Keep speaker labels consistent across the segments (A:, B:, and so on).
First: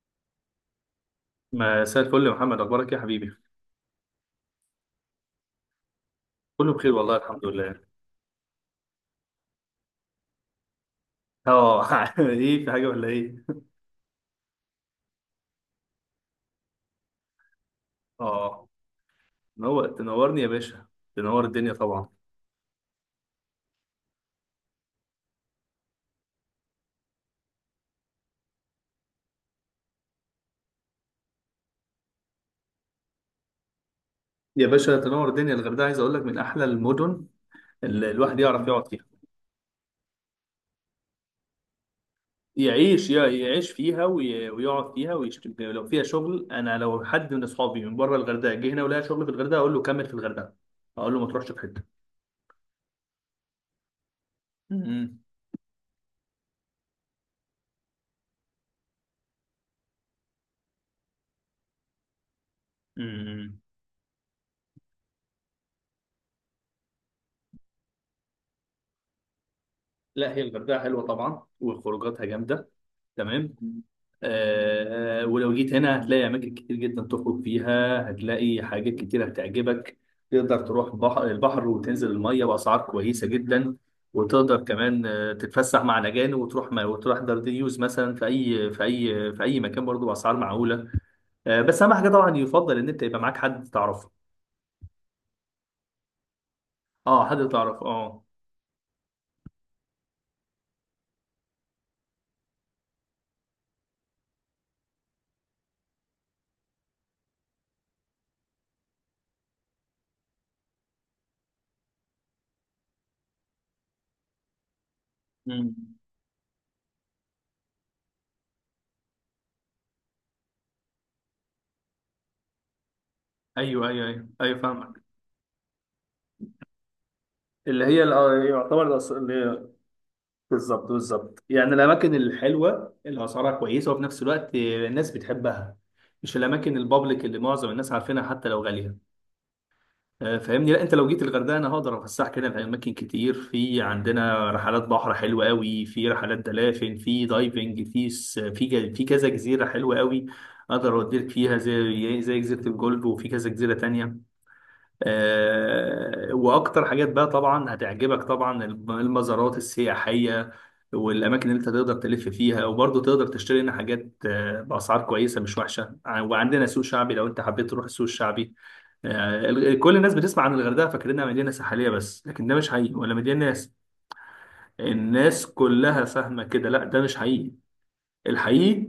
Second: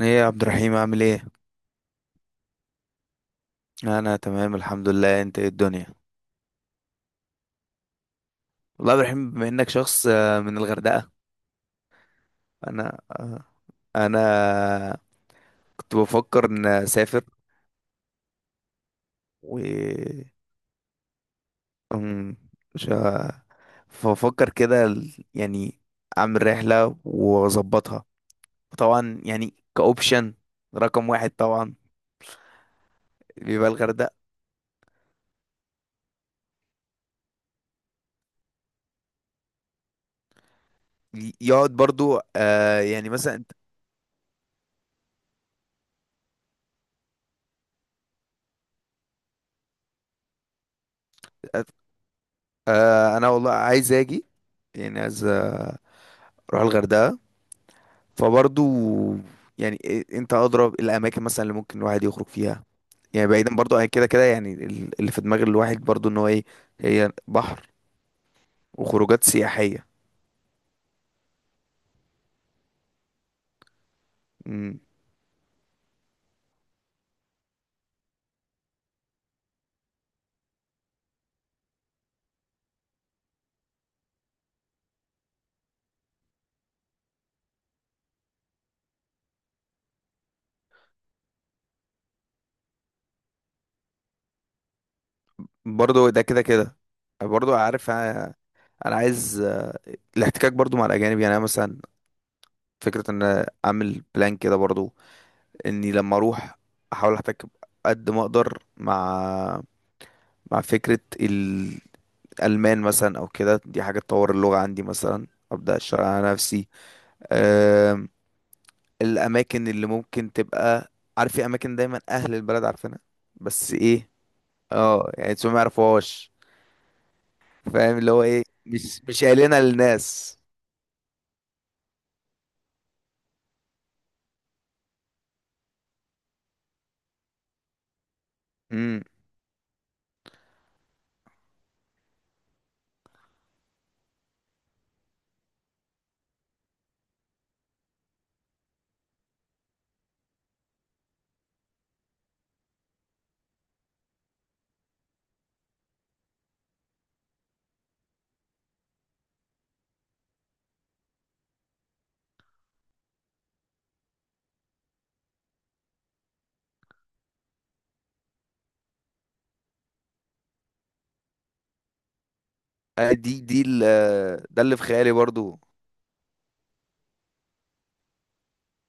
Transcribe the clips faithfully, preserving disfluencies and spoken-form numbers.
A: ايه يا عبد الرحيم عامل ايه؟
B: مساء الفل يا محمد، اخبارك إيه يا حبيبي؟
A: انا تمام الحمد لله. انت ايه الدنيا؟
B: كله بخير والله، الحمد لله.
A: والله يا عبد الرحيم بما انك شخص آه، من الغردقة.
B: اه، ايه؟ في حاجه
A: انا
B: ولا
A: آه،
B: ايه؟
A: انا كنت بفكر ان اسافر
B: اه، نور
A: و
B: تنورني يا باشا. تنور الدنيا طبعا.
A: أم، مش ه- فبفكر كده ال- يعني اعمل رحلة واظبطها. طبعا يعني كاوبشن رقم واحد طبعا بيبقى الغردقة.
B: يا باشا تنور الدنيا. الغردقه عايز اقول لك من احلى المدن اللي الواحد يعرف يقعد فيها.
A: ي- يقعد برضو آه يعني
B: يعيش يع-
A: مثلا.
B: يعيش فيها وي- ويقعد فيها، ويشت... لو فيها شغل. انا لو حد من اصحابي من بره الغردقه جه هنا ولقى شغل في الغردقه اقول له كمل في الغردقه. اقول له ما تروحش في
A: أنت-
B: حته.
A: آه انا والله عايز اجي. يعني
B: امم.
A: عايز اروح الغردقة. فبرضو يعني إيه- انت ادرى الاماكن مثلا اللي ممكن الواحد يخرج فيها. يعني بعيدا
B: أمم.
A: برضو عن كده كده يعني ال- اللي في دماغ الواحد برضو ان هو ايه، هي بحر وخروجات سياحية.
B: لا، هي الغردقه حلوه طبعا وخروجاتها جامده. تمام.
A: مم.
B: آه، ولو جيت هنا هتلاقي أماكن كتير جدا تخرج فيها، هتلاقي حاجات كتير هتعجبك. تقدر تروح بحر البحر وتنزل المية بأسعار كويسة جدا، وتقدر كمان آه، تتفسح مع الأجانب، وتروح ما وتروح دارديوز مثلا في أي في أي في أي مكان برضه بأسعار معقولة. آه بس أهم حاجة طبعا يفضل إن أنت يبقى معاك حد تعرفه.
A: برضو ده كده كده.
B: أه، حد
A: برضو
B: تعرفه.
A: عارف
B: أه.
A: انا، أنا عايز آه، الاحتكاك برضو مع الاجانب. يعني انا مثلا فكرة ان أنا اعمل بلان كده برضو، اني لما اروح احاول احتك قد ما اقدر مع مع فكرة الالمان مثلا او كده. دي حاجة تطور اللغة عندي مثلا،
B: مم.
A: ابدا اشتغل على نفسي. آم، الاماكن اللي ممكن تبقى، عارف في اماكن دايما اهل البلد عارفينها بس
B: ايوه، ايوه،
A: ايه،
B: ايوه، ايوه، فاهمك.
A: اه يعني انتوا ما يعرفوهاش.
B: اللي
A: فاهم
B: هي
A: اللي هو ايه،
B: الأ- يعتبر،
A: مش مش قايلينها للناس.
B: بالظبط بالظبط، يعني الاماكن الحلوه اللي اسعارها كويسه وفي نفس الوقت الناس بتحبها، مش الاماكن البابليك اللي معظم الناس عارفينها حتى لو غاليه.
A: امم.
B: آه، فاهمني، لا انت لو جيت الغردقه انا هقدر افسحك هنا في اماكن كتير. في عندنا رحلات بحر حلوه قوي، في رحلات دلافين، في دايفنج، في س- في ج- في كذا جزيره حلوه قوي. اقدر اوديك فيها زي زي جزيره الجولف، وفي كذا جزيره تانية. آه، واكتر حاجات بقى طبعا هتعجبك، طبعا المزارات السياحيه والاماكن اللي انت تقدر تلف فيها، وبرضه تقدر تشتري هنا حاجات آه، باسعار كويسه مش وحشه. ع- وعندنا سوق شعبي لو انت حبيت تروح السوق الشعبي. آه، ال- كل الناس بتسمع عن الغردقه فاكرينها مدينه ساحليه بس، لكن ده مش حقيقي
A: آه،
B: ولا
A: دي
B: مدينه
A: دي
B: ناس.
A: ال- آه، ده اللي في خيالي
B: الناس
A: برضو.
B: كلها فاهمه كده، لا ده مش حقيقي. الحقيقي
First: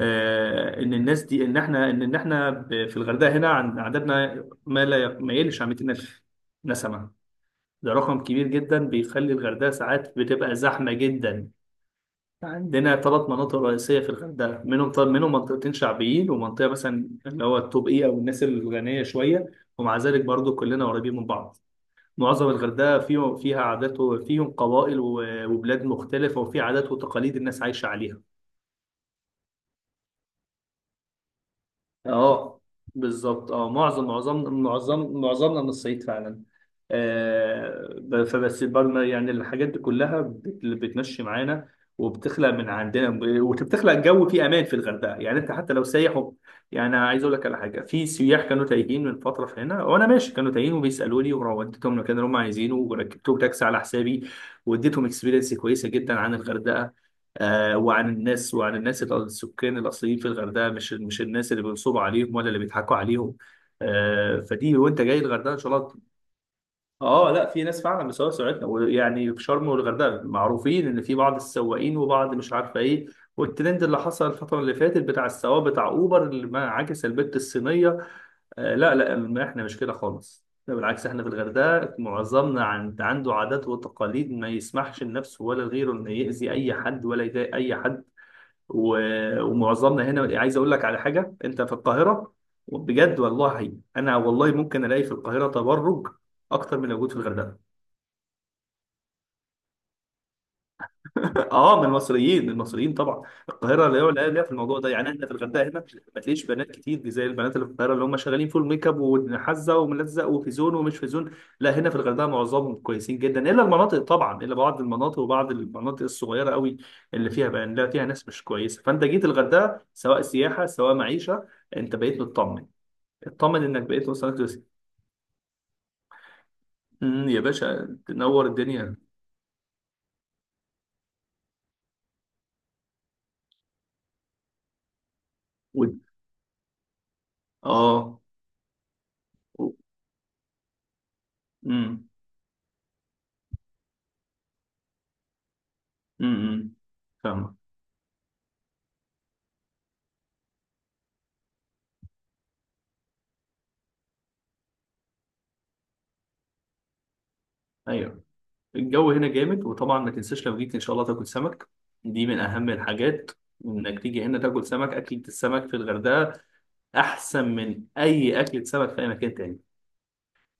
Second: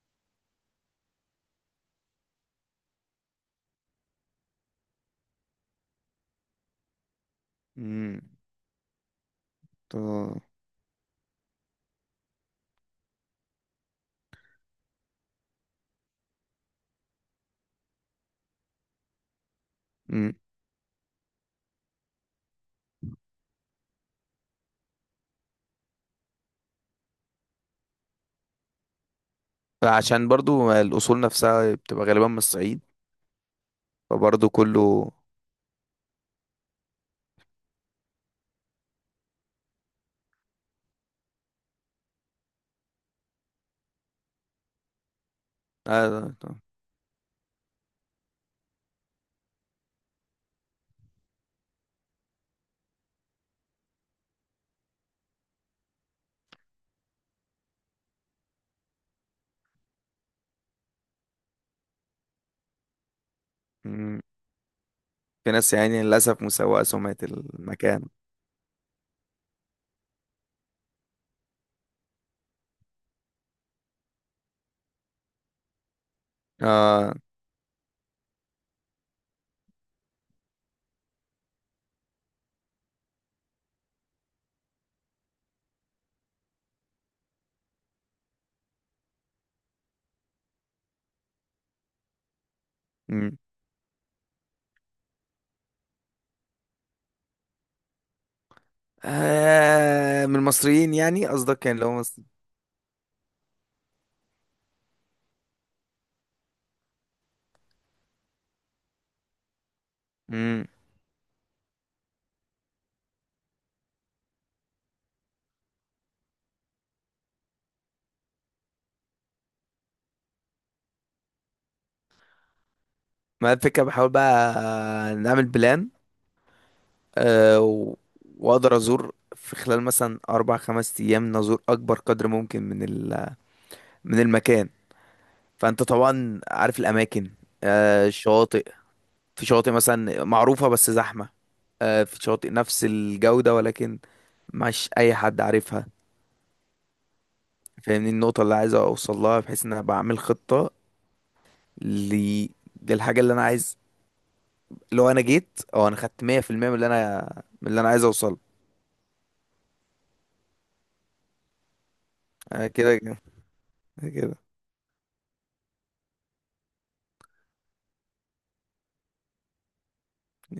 B: آه، ان الناس دي ان احنا ان ان احنا ب- في الغردقه هنا عن- عددنا ما لا ي- ما يقلش عن ميتين ألف نسمه. ده
A: امم.
B: رقم كبير جدا بيخلي الغردقه ساعات
A: تو-
B: بتبقى زحمه جدا. عندنا ثلاث مناطق رئيسيه في الغردقه، منهم طب منهم منطقتين شعبيين، ومنطقه مثلا اللي هو التوب اي او الناس الغنيه شويه، ومع ذلك
A: امم.
B: برضو كلنا قريبين من بعض. معظم الغردقه فيه فيها عادات، وفيهم قبائل و- وبلاد مختلفه، وفي عادات وتقاليد الناس عايشه عليها.
A: عشان برضو الاصول نفسها بتبقى غالبا من
B: اه،
A: الصعيد،
B: بالظبط. اه معظم معظم
A: فبرضو كله.
B: معظم معظمنا من الصعيد فعلا. آه ب- فبس برضه يعني الحاجات دي كلها بت- بتمشي معانا، وبتخلق من عندنا، وبتخلق جو فيه امان في الغردقه. يعني انت حتى لو سايح
A: آه...
B: وب- يعني أنا عايز اقول لك على حاجه. في سياح كانوا تايهين من فتره في هنا، وانا ماشي كانوا تايهين وبيسالوني، ووديتهم المكان اللي هم عايزينه وركبتهم تاكسي على حسابي، واديتهم اكسبيرينس كويسه جدا عن الغردقه، آه، وعن الناس، وعن الناس الأ- السكان الاصليين في الغردقه، مش مش الناس اللي بينصبوا عليهم ولا اللي بيضحكوا عليهم.
A: امم.
B: آه، فدي وانت جاي الغردقه
A: في
B: ان شاء
A: ناس
B: الله.
A: يعني للاسف مسوقه سمعه
B: اه، لا في ناس فعلا
A: المكان.
B: بيسوقوا سرعتنا، ويعني في شرم والغردقه معروفين ان في بعض السواقين وبعض مش عارفه ايه، والترند اللي حصل الفتره اللي فاتت بتاع السواق بتاع اوبر اللي ما عكس
A: اه،
B: البت الصينيه. آه، لا لا، ما احنا مش كده خالص، لا بالعكس، احنا في الغردقه معظمنا عن- عنده عادات وتقاليد ما يسمحش لنفسه ولا لغيره انه يأذي اي حد ولا يضايق اي حد. و- ومعظمنا هنا. عايز اقول لك على حاجه، انت في القاهره بجد والله، انا والله ممكن الاقي في القاهره تبرج اكتر من اللي موجود في الغردقه.
A: آه من المصريين يعني قصدك كان
B: اه، من
A: لو مصري.
B: المصريين، من المصريين طبعا. القاهره اللي هو لا ليها في الموضوع ده، يعني احنا في الغردقه هنا ما تلاقيش بنات كتير دي زي البنات اللي في القاهره اللي هم شغالين فول ميك اب وحزه وملزق وفي
A: امم.
B: زون ومش في زون. لا هنا في الغردقه معظمهم كويسين جدا، الا المناطق طبعا، الا بعض المناطق، وبعض المناطق الصغيره قوي اللي فيها بقى، يعني لا فيها ناس مش كويسه. فانت جيت الغردقه سواء سياحه سواء معيشه، انت بقيت مطمن،
A: ما
B: اطمن انك
A: الفكرة
B: بقيت
A: بحاول
B: وصلت
A: بقى
B: لس-
A: نعمل بلان.
B: أمم، يا
A: آه و...
B: باشا تنور
A: واقدر
B: الدنيا.
A: ازور في خلال مثلا اربع خمس ايام، نزور اكبر قدر ممكن من ال... من المكان. فانت
B: و-
A: طبعا عارف الاماكن، آه
B: اه.
A: الشواطئ. في شواطئ
B: و-
A: مثلا معروفة بس زحمة، آه
B: امم.
A: في شواطئ نفس الجودة ولكن مش اي حد عارفها.
B: امم. أمم. فاهمك.
A: فاهمني النقطة اللي عايز اوصل لها، بحيث ان انا بعمل خطة ل... للحاجة اللي انا عايز. لو انا جيت او انا خدت مية في المية من اللي انا من اللي انا عايز
B: ايوه.
A: اوصله.
B: الجو هنا جامد، وطبعا ما تنساش لو جيت ان شاء الله تاكل سمك، دي من
A: انا
B: اهم
A: كده كده
B: الحاجات، انك تيجي
A: كده
B: هنا تاكل سمك. اكلة السمك في الغردقة احسن من اي اكلة سمك في اي مكان تاني.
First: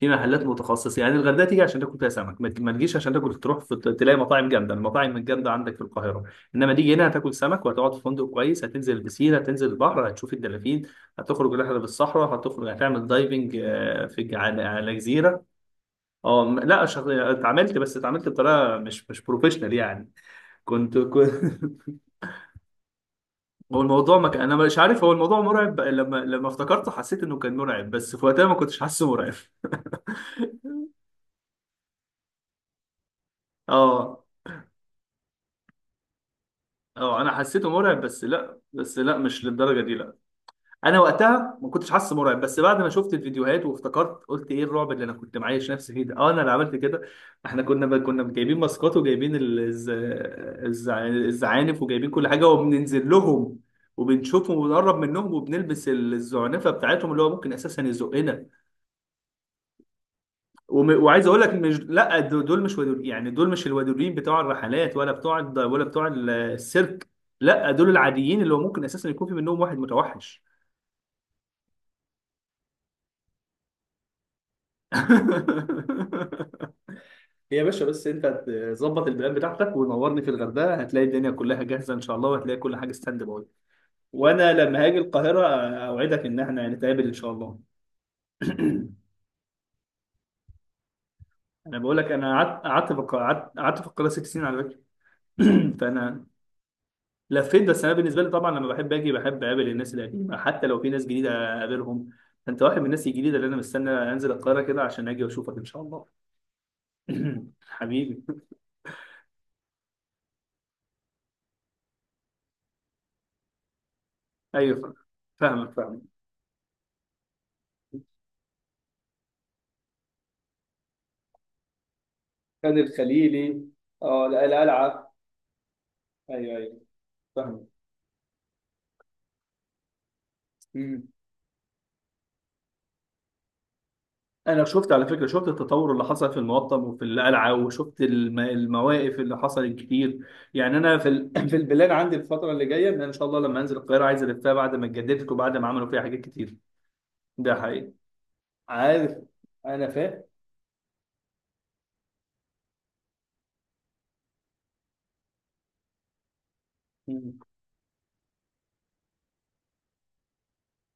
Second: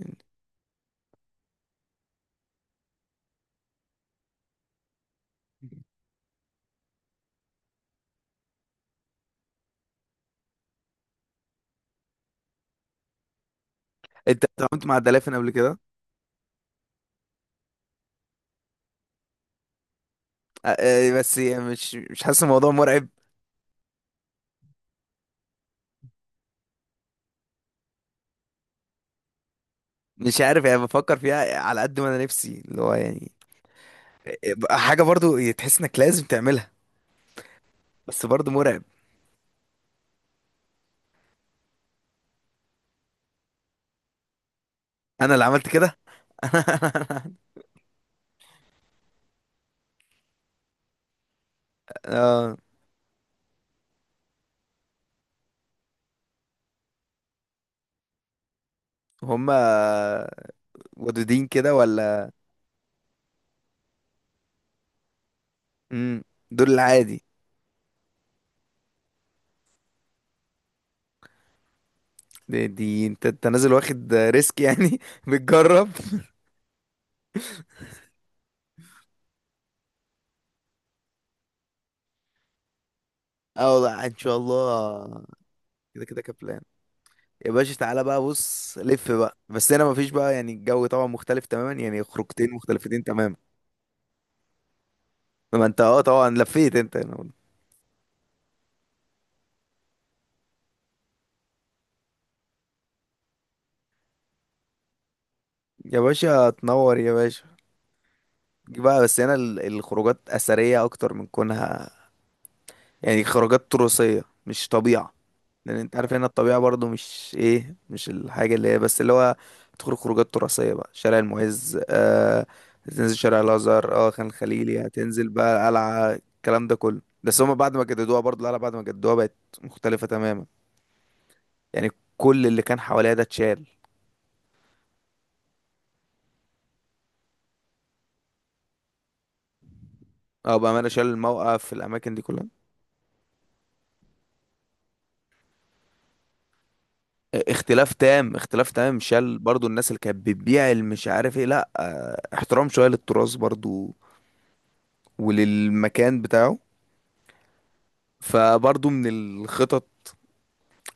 B: في محلات متخصصة، يعني الغردقة تيجي عشان تاكل فيها سمك، ما ما تجيش عشان تاكل تروح في تلاقي مطاعم جامدة، المطاعم الجامدة عندك في القاهرة. انما تيجي هنا هتاكل سمك، وهتقعد في فندق كويس، هتنزل البسين، هتنزل البحر، هتشوف الدلافين، هتخرج رحلة بالصحراء، هتخرج هتعمل دايفنج آه، في
A: انت
B: على
A: اتعاملت
B: على
A: مع الدلافين
B: جزيرة.
A: قبل كده؟
B: اه، م- لا، شغ... اتعاملت، بس اتعاملت بطريقه مش مش بروفيشنال يعني.
A: أ-
B: كنت
A: أ-
B: كنت
A: بس يعني مش مش حاسس الموضوع مرعب؟
B: هو الموضوع ما كان، انا مش عارف، هو الموضوع مرعب، لما لما افتكرته حسيت انه كان مرعب، بس في وقتها ما كنتش حاسه مرعب.
A: مش عارف يعني، بفكر فيها على قد ما انا نفسي اللي هو يعني
B: اه،
A: حاجه برضو يعني تحس انك لازم تعملها،
B: اه. انا حسيته مرعب، بس
A: بس برضو
B: لا
A: مرعب.
B: بس لا، مش للدرجه دي. انا وقتها ما كنتش حاسس مرعب، بس بعد ما شفت الفيديوهات وافتكرت، قلت ايه الرعب اللي انا
A: انا
B: كنت
A: اللي عملت
B: معايش نفسي
A: كده.
B: فيه ده. اه، انا اللي عملت كده. احنا كنا ب... كنا جايبين ماسكات، وجايبين ال- الز... الز... الزعانف، وجايبين كل حاجه وبننزل لهم، وبنشوفهم وبنقرب منهم، وبنلبس ال- الزعنفه بتاعتهم اللي هو ممكن اساسا يزقنا.
A: هما
B: وم... وعايز اقول
A: ودودين
B: لك،
A: كده
B: مش لا
A: ولا؟
B: دو- دول، مش ودور، يعني دول مش الودورين بتوع الرحلات، ولا بتوع الد... ولا بتوع
A: امم.
B: ال-
A: دول
B: السيرك.
A: العادي؟
B: لا دول العاديين اللي هو ممكن اساسا يكون في منهم واحد متوحش.
A: دي, دي انت انت نازل واخد ريسك يعني. بتجرب.
B: يا باشا، بس انت تظبط البلان بتاعتك ونورني، في الغردقه هتلاقي الدنيا كلها جاهزه ان شاء الله، وهتلاقي كل حاجه ستاند باي.
A: اه والله ان شاء
B: وانا لما هاجي
A: الله.
B: القاهره
A: كده
B: اوعدك
A: كده
B: ان
A: كبلان.
B: احنا نتقابل ان شاء
A: يا
B: الله.
A: باشا تعالى بقى، بص لف بقى بس هنا مفيش بقى. يعني الجو طبعا مختلف تماما،
B: انا بقول
A: يعني
B: لك، انا
A: خروجتين
B: قعدت قعدت في
A: مختلفتين
B: القا-
A: تماما.
B: قعدت قعدت في القاهره ست سنين على فكره.
A: ما انت اه
B: فانا
A: طبعا لفيت انت هنا.
B: لفيت، بس انا بالنسبه لي طبعا لما بحب اجي بحب اقابل الناس القديمه حتى لو في ناس جديده اقابلهم. انت واحد من الناس الجديده اللي انا مستني انزل القاهره كده عشان اجي واشوفك ان شاء
A: يا
B: الله.
A: باشا تنور يا باشا.
B: حبيبي.
A: جي بقى بس هنا ال- الخروجات أثرية أكتر من كونها، يعني خروجات تراثية مش
B: ايوه،
A: طبيعة.
B: فاهمك
A: لأن أنت
B: فاهمك.
A: عارف هنا الطبيعة برضو مش إيه، مش الحاجة اللي هي بس اللي هو تخرج خروجات تراثية. بقى شارع المعز، آه،
B: خان
A: تنزل شارع
B: الخليلي.
A: الأزهر، اه
B: اه،
A: خان الخليلي،
B: القلعه.
A: هتنزل بقى القلعة،
B: ايوه،
A: الكلام ده
B: ايوه،
A: كله. بس هما
B: فاهم.
A: بعد ما جددوها، برضو القلعة بعد ما جددوها بقت مختلفة تماما.
B: مم.
A: يعني كل اللي كان حواليها ده اتشال.
B: انا شفت على فكره، شفت التطور اللي حصل في المقطم وفي القلعه، وشفت الم- المواقف اللي حصلت كتير.
A: اه
B: يعني
A: بأمانة،
B: انا
A: شال
B: في ال- في
A: الموقف في
B: البلاد عندي
A: الأماكن دي كلها.
B: الفتره اللي جايه، ان انا ان شاء الله لما انزل القاهره عايز الفها بعد ما اتجددت وبعد ما عملوا فيها حاجات كتير. ده حقيقي.
A: اختلاف تام، اختلاف تام.
B: عارف.
A: شال برضو
B: انا
A: الناس اللي كانت
B: فاهم.
A: بتبيع اللي مش عارف ايه. لا اه، احترام شوية للتراث برضو وللمكان بتاعه.
B: مم.
A: فبرضو من الخطط،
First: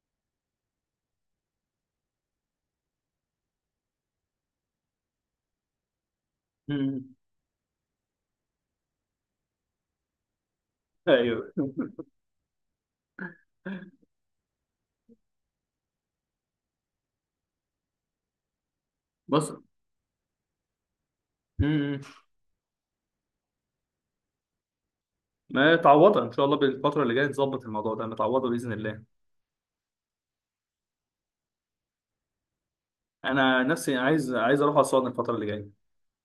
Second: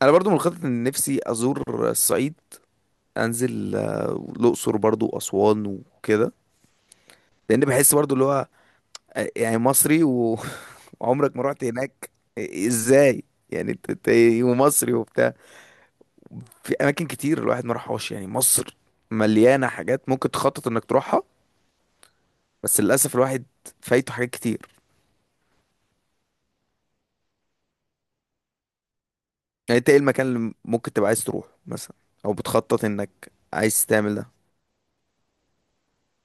A: انا برضو من الخطط ان نفسي ازور الصعيد. انزل آه، الاقصر برضو واسوان وكده.
B: مم.
A: لان بحس برضو اللي هو آه، يعني مصري و- وعمرك ما
B: ايوه.
A: رحت هناك. آه، ازاي يعني انت إنت إيه ومصري وبتاع؟ في اماكن كتير الواحد ما راحهاش. يعني مصر
B: بص.
A: مليانه حاجات ممكن تخطط انك تروحها.
B: مم.
A: بس للاسف الواحد فايته حاجات كتير.
B: ما تعوضها ان شاء الله، بالفتره اللي جايه تظبط الموضوع ده، متعوضه باذن الله.
A: يعني انت ايه المكان اللي ممكن تبقى عايز تروح مثلا او بتخطط انك
B: انا
A: عايز
B: نفسي
A: تعمل ده؟
B: عايز، عايز اروح اسوان الفتره اللي جايه،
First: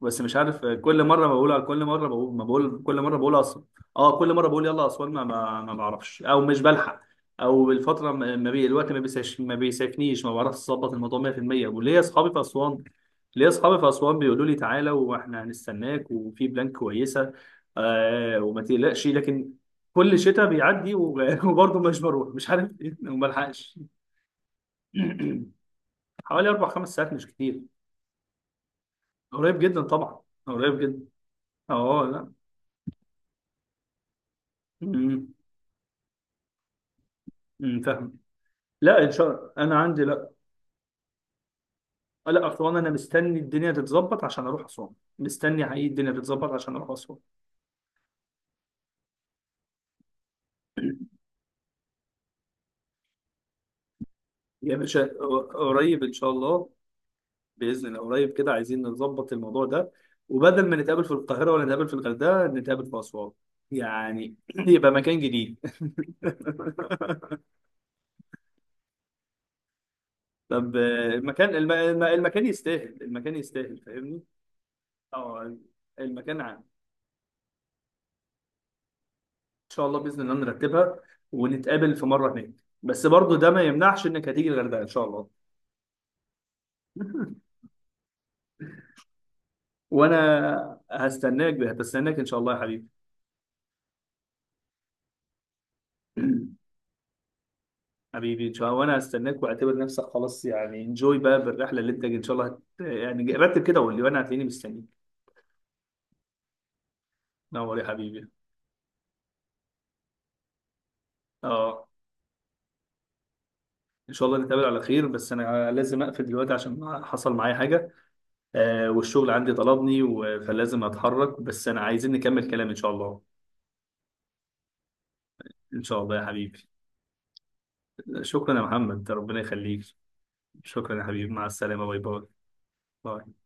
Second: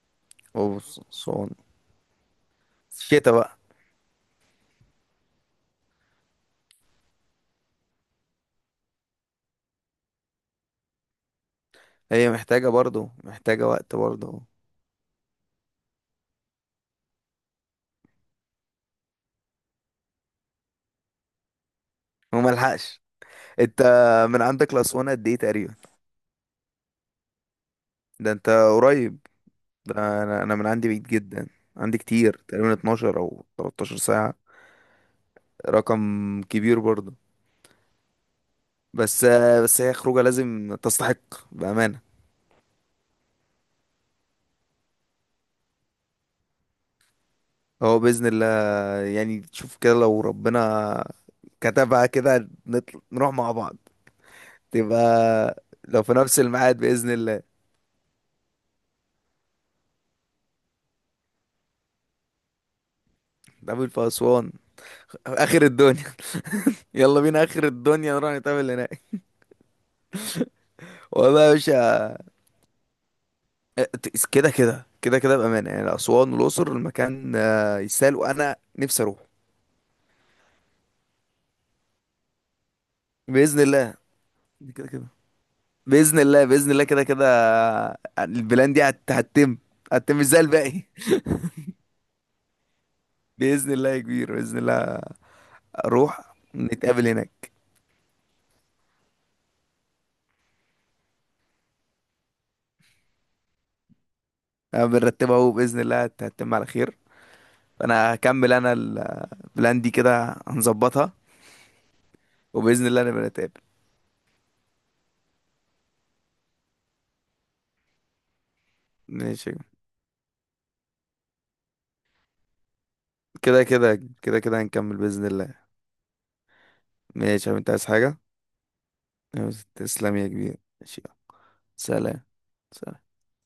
B: بس مش عارف، كل مره
A: وصون
B: بقولها، كل مره بقول ما بقول، كل مره
A: شتا
B: بقول
A: بقى.
B: اصلا. اه، كل مره بقول يلا اسوان، ما, ما, ما بعرفش، او مش بلحق، او الفتره ما ما بي الوقت، ما بيساش، ما بيسافنيش، ما بعرفش اظبط الموضوع مية في المية. وليا اصحابي
A: هي
B: في
A: محتاجة
B: اسوان،
A: برضو،
B: ليا
A: محتاجة
B: اصحابي في
A: وقت
B: اسوان
A: برضو،
B: بيقولوا لي تعالى واحنا هنستناك، وفي بلان كويسه، آه، وما تقلقش، لكن كل شتاء بيعدي و- وبرضه مش بروح مش عارف ايه
A: وملحقش.
B: وما بلحقش.
A: انت من عندك لأسوان قد ايه تقريبا؟
B: حوالي اربع خمس ساعات، مش كتير.
A: ده انت قريب.
B: قريب جدا
A: ده
B: طبعا.
A: انا، أنا من
B: قريب
A: عندي بعيد
B: جدا.
A: جدا. عندي
B: اه.
A: كتير، تقريبا اثنا عشر او ثلاثة عشر ساعة.
B: لا.
A: رقم كبير برضو.
B: امم، فاهم. لا، ان
A: بس
B: شاء الله انا
A: بس هي
B: عندي.
A: خروجة
B: لا.
A: لازم تستحق بأمانة.
B: لا، اسوان انا مستني الدنيا تتظبط عشان اروح اسوان. مستني حقيقي الدنيا تتظبط عشان اروح اسوان.
A: هو بإذن الله يعني، تشوف كده لو ربنا كتبها كده نطل... نروح مع بعض.
B: يا باشا،
A: تبقى لو
B: قريب
A: في
B: ان شاء
A: نفس
B: الله.
A: الميعاد بإذن الله
B: باذن الله قريب كده، عايزين نظبط الموضوع ده، وبدل ما نتقابل في القاهره ولا نتقابل في الغردقه نتقابل في اسوان،
A: نقابل في
B: يعني
A: أسوان،
B: يبقى مكان جديد.
A: اخر الدنيا. يلا بينا اخر الدنيا، نروح نتقابل هناك.
B: طب آه،
A: والله يا
B: المكان الم... الم-
A: باشا،
B: المكان يستاهل، المكان يستاهل.
A: اه،
B: فاهمني.
A: ت- كده كده كده كده
B: اه،
A: بامانه. يعني اسوان
B: المكان.
A: والاقصر المكان آه، يسال وانا نفسي اروح.
B: شاء الله باذن الله نرتبها، ونتقابل في مره هناك، بس برضو ده
A: باذن
B: ما
A: الله
B: يمنعش انك هتيجي الغردقه ان
A: كده
B: شاء
A: كده.
B: الله.
A: باذن الله باذن الله كده كده. آه، البلان دي هت- هتتم. هتتم مش زي
B: وانا
A: الباقي.
B: هستناك، هتستناك ان شاء الله يا حبيبي.
A: باذن الله يا كبير باذن الله. اروح نتقابل هناك.
B: حبيبي ان شاء الله، وانا هستناك. واعتبر نفسك خلاص، يعني انجوي بقى بالرحله، اللي انت ان شاء الله هت... يعني رتب كده وقول لي وانا هتلاقيني مستنيك.
A: أنا بنرتبها اهو، باذن الله هت- هتتم على خير.
B: نور يا
A: فانا
B: حبيبي.
A: هكمل انا ال- آه، البلان دي كده هنظبطها،
B: اه،
A: وباذن الله نبقى نتقابل.
B: ان شاء الله نتقابل على خير، بس انا لازم اقفل دلوقتي عشان حصل معايا حاجه. آه، والشغل
A: ماشي.
B: عندي طلبني و... فلازم اتحرك، بس انا عايزين نكمل كلام ان شاء الله.
A: كده كده كده كده هنكمل بإذن الله.
B: ان شاء الله يا حبيبي.
A: ماشي يا حبيبي، انت عايز حاجة؟
B: شكرا يا محمد، ربنا يخليك.
A: تسلم يا كبير،
B: شكرا
A: ماشي
B: يا
A: يلا.
B: حبيبي، مع السلامة، باي باي.
A: سلام. سلام.
B: باي.